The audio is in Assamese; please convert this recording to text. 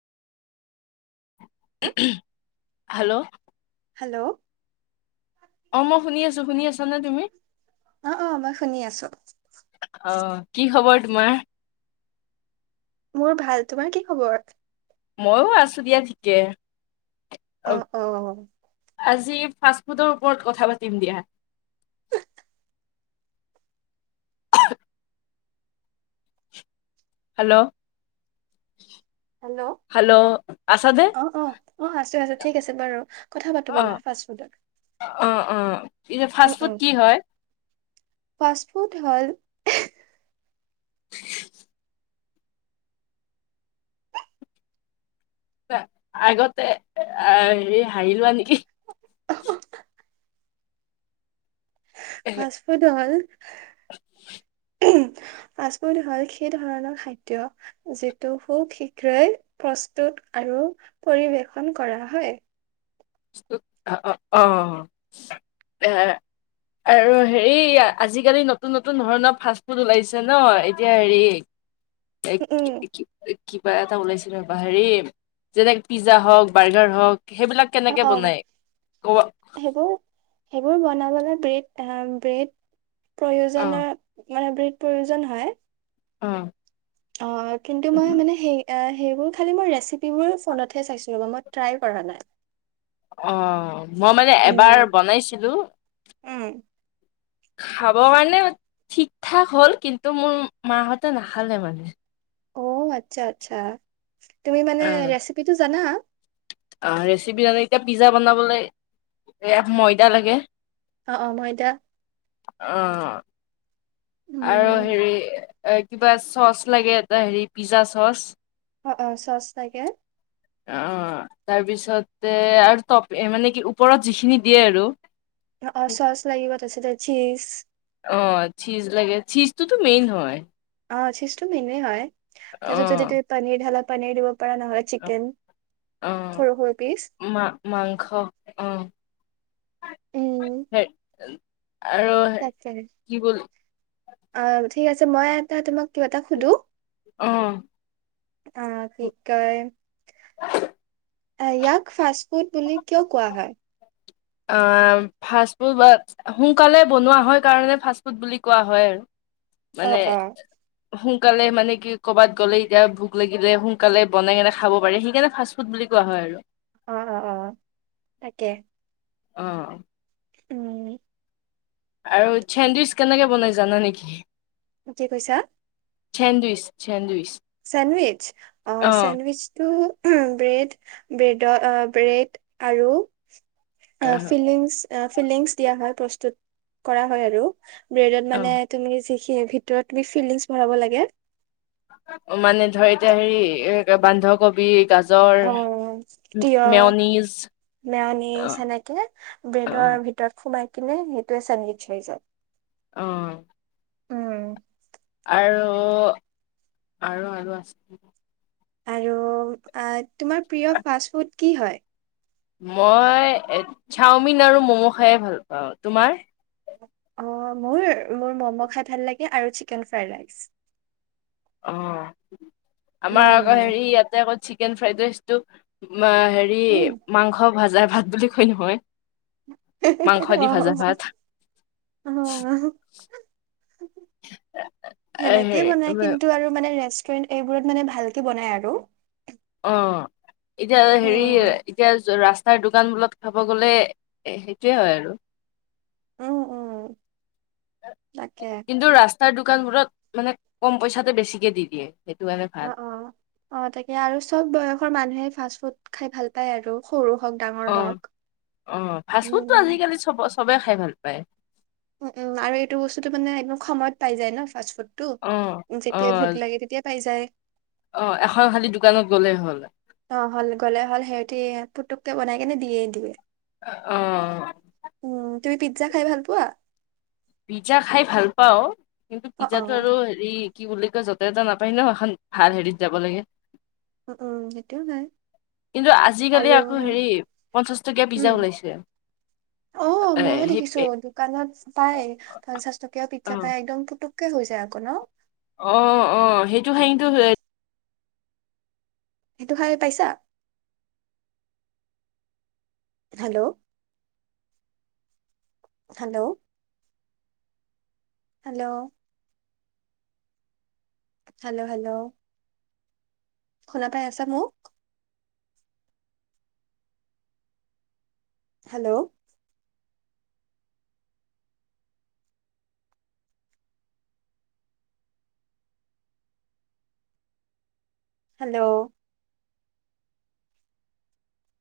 হেল্ল'। হেল্ল'। অ মই শুনি আছো শুনি আছো। তুমি অ অ মই শুনি আছো অ। কি খবৰ তোমাৰ। মোৰ ভাল তোমাৰ কি খবৰ। মইো আছো দিয়া ঠিকে। অ অ অ আজি ফাষ্ট ফুডৰ ওপৰত কথা পাতিম দিয়া হেল্ল' হেল্ল' হেল্ল' আছা নে অ অ অ আছো আছো ঠিক আছে বাৰু কথা পাতো অ ব'লা ফা ফুডত অ অ পিছে ফাষ্ট ফুড কি হয় পাষ্টপোৰ্ট হল আগতে আহ হেৰি হাৰি লোৱা নেকি ফাষ্টফুড হ'ল হয় [inaudible] ফাষ্টফুড হ'ল সেই ধৰণৰ খাদ্য যিটো সু শীঘ্ৰেই প্ৰস্তুত আৰু পৰিবেশন কৰা হয় অ অ আৰু হেৰি আজিকালি নতুন নতুন ধৰণৰ ফাষ্ট ফুড ওলাইছে ন এতিয়া হেৰি এক উম কিবা এটা ওলাইছিল ৰব হেৰি যেনেক পিজ্জা হওক বাৰ্গাৰ হওক সেইবিলাক অ কেনেকে অ বনাই কব অ সেইবোৰ সেইবোৰ বনাবলৈ ব্ৰেড ব্ৰেড প্ৰয়োজ অ মানে প্ৰয়োজন হয় অ অ কিন্তু মই মানে সেই সেইবোৰ খাল মই ৰেচিপিবোৰ ফোনতে চাইাই কৰা নাই অ মই মানে এবাৰ উম বনাইছিলো উম। খাব কাৰণে ঠিক ঠাক হ'ল কিন্তু মোৰ মাহঁতে নাখালে মানে অ আচ্ছা আচ্ছা তুমি মানে অ ৰেচিপিটো জানা অ ৰেচিপি জানে এতিয়া পিজ্জা বনাবলৈ এ ময়দা লাগে অ অ মইদা আহ আৰু উম। হেৰি এ কিবা চচ লাগে এটা হেৰি পিজ্জা চচ অ অ চচ তাগে অ তাৰপিছতে আৰু তটপ মানে কি ওপৰত যিখিনি দিয়ে আৰু অ অ চ'চ লাগিিব তছে ত চিজ অ চিজ লাগে চিজটোতো মেইন হয় অ চিষ্টু মেনুৱে হয় তছাতত যদি অ'। তুমি পীীৰ ঢাল পান দিব নহ চিকেন অ', সৰু সৰু পি মা মাংস অ', উ হে আৰু আৰু কি বোল অ ঠিক আছে মই এটা তোমাক কিবা এটা সুধো অ'। আহ কি কয় ইয়াক ফাষ্ট ফুড বুলি কিয় কোৱা হয় অ ফাষ্ট ফুড বা সোনকালে বনোৱা হয় কাৰণে ফাষ্ট ফুড বুলি কোৱা হয় আৰু অ মানে অ। সো সোনকালে মানে কি ক'ৰবাত গ'লে এতিয়া ভোক লাগিলে সোনকালে বনাই কেনে খাব পাৰে সেইকাৰণে ফাষ্ট ফুড বুলি কোৱা হয় আৰু অ অ অ তাকে অ উম আৰু চেনদিচ কেনেকে বনাই জানা নেকি কি কৈছা চেন্দুছ চেন্দুৱছ চেণ্ডৱচ অ চেণ্ডৱচটো উও ব্ৰেড ব্ৰেডদৰ ব্ৰেড আৰু অ অ', ফিলিংছ অহ ফিলিংছ দিয়া হয় প্ৰস্তুত কৰা হয় আৰু ব্ৰেডত মানে অ', তুমি যি সি ভিতৰত তুমি চিলিংছ ভৰাব লাগে মানে ধৰ এতিয়া হেৰি বান্ধকবি গছ অ তিঁয়হ মেৰানী অ চেনেকে অ ব্ৰেডৰ ভিতৰত সোমাই কি নে সেই তোয়ে চেনবি হয় য়ায় আহ উম আৰু আৰু আৰু আছে আৰু তোমাৰ প্ৰিয় ফাষ্ট ফুড কি হয় মই চাওমিন আৰু মম' খাইে ভাল পাওঁ তোমাৰ অ মোৰ মোৰ মম' খাই ভাল লাগে আৰু চিকেন ফ্ৰাইড ৰাইচ অ আমাৰ আকৌ উম, হেৰি ইয়াতে চি চিকেন ফ্ৰাইড ৰাইছটো অ হেৰি উম, মাংস ভাজা ভাত বুলি কয় নহয় মাংস হু দি আহ ভাজা ভাত আহ এ, সেনেকেই হেৰি বনাই ব- কিন্তু আৰু ৰেচেপি বোৰত মানে ভালকে বনাই আৰু অ এতিয়া হেৰি উম, এতিয়া ৰাস তাৰ দোকান বলত খাব গ'লে সেইটোয়ে হয় আৰু আহ অ কিন্তু ৰাস্তাৰ দোকানবোৰত মানে কম পইচাতে বেছিকে দি দিয়ে সেইটো কাৰণে অ ভাল অ অ তাকে আৰু চব বয়সৰ মানুহে ফাষ্ট ফুড খাই ভাল পায় আৰু সৰু হওক ডাঙৰ অ হওক। অ ফাষ্ট ফুডটো উম, আজিকালি চব চবে খাই ভাল পাই উম উম আৰু এইটো বস্তুতটো মানে একদম সময়ত পাই যায় ন ফাষ্ট ফুড টো অ', যেতিয়াই ভোক অ', লাগে তেতিয়া পাই যায় অ এখন খালি দোকানত গ'লেই হ'ল অ হল গ'লে হ'ল সিহতি পুতুককে বনাই কেনে দিয়ে দিবে অ তুমি পিজ্জা খাই ভাল পোৱা পিজ্জা খাই ভাল পাওঁ কিন্তু অ', পিজ্জাটো অ', আৰু হেৰি কি বুলি য'তে ত নাপায়ি ন সখন ভাল হেৰিত যাব লাগে উ উম সেইটোও হয় কিন্তু আজিকালি আৰু আকৌ হেৰি পঞ্চাশ টকীয়া পিজ্জা উম ওলাইছে। অ এ মইো সেই দেখিছো দোকানত পাই পঞ্চাছ টকীয়া পি্জা অ', পাই একদম পুটু হৈ যায় আকৌ ন অ অ সেইটো হহটো সেইটো খাই পাইছা hello hello hello hello hello শুনা পাই আছা মোক হেল্ল' হেল্ল'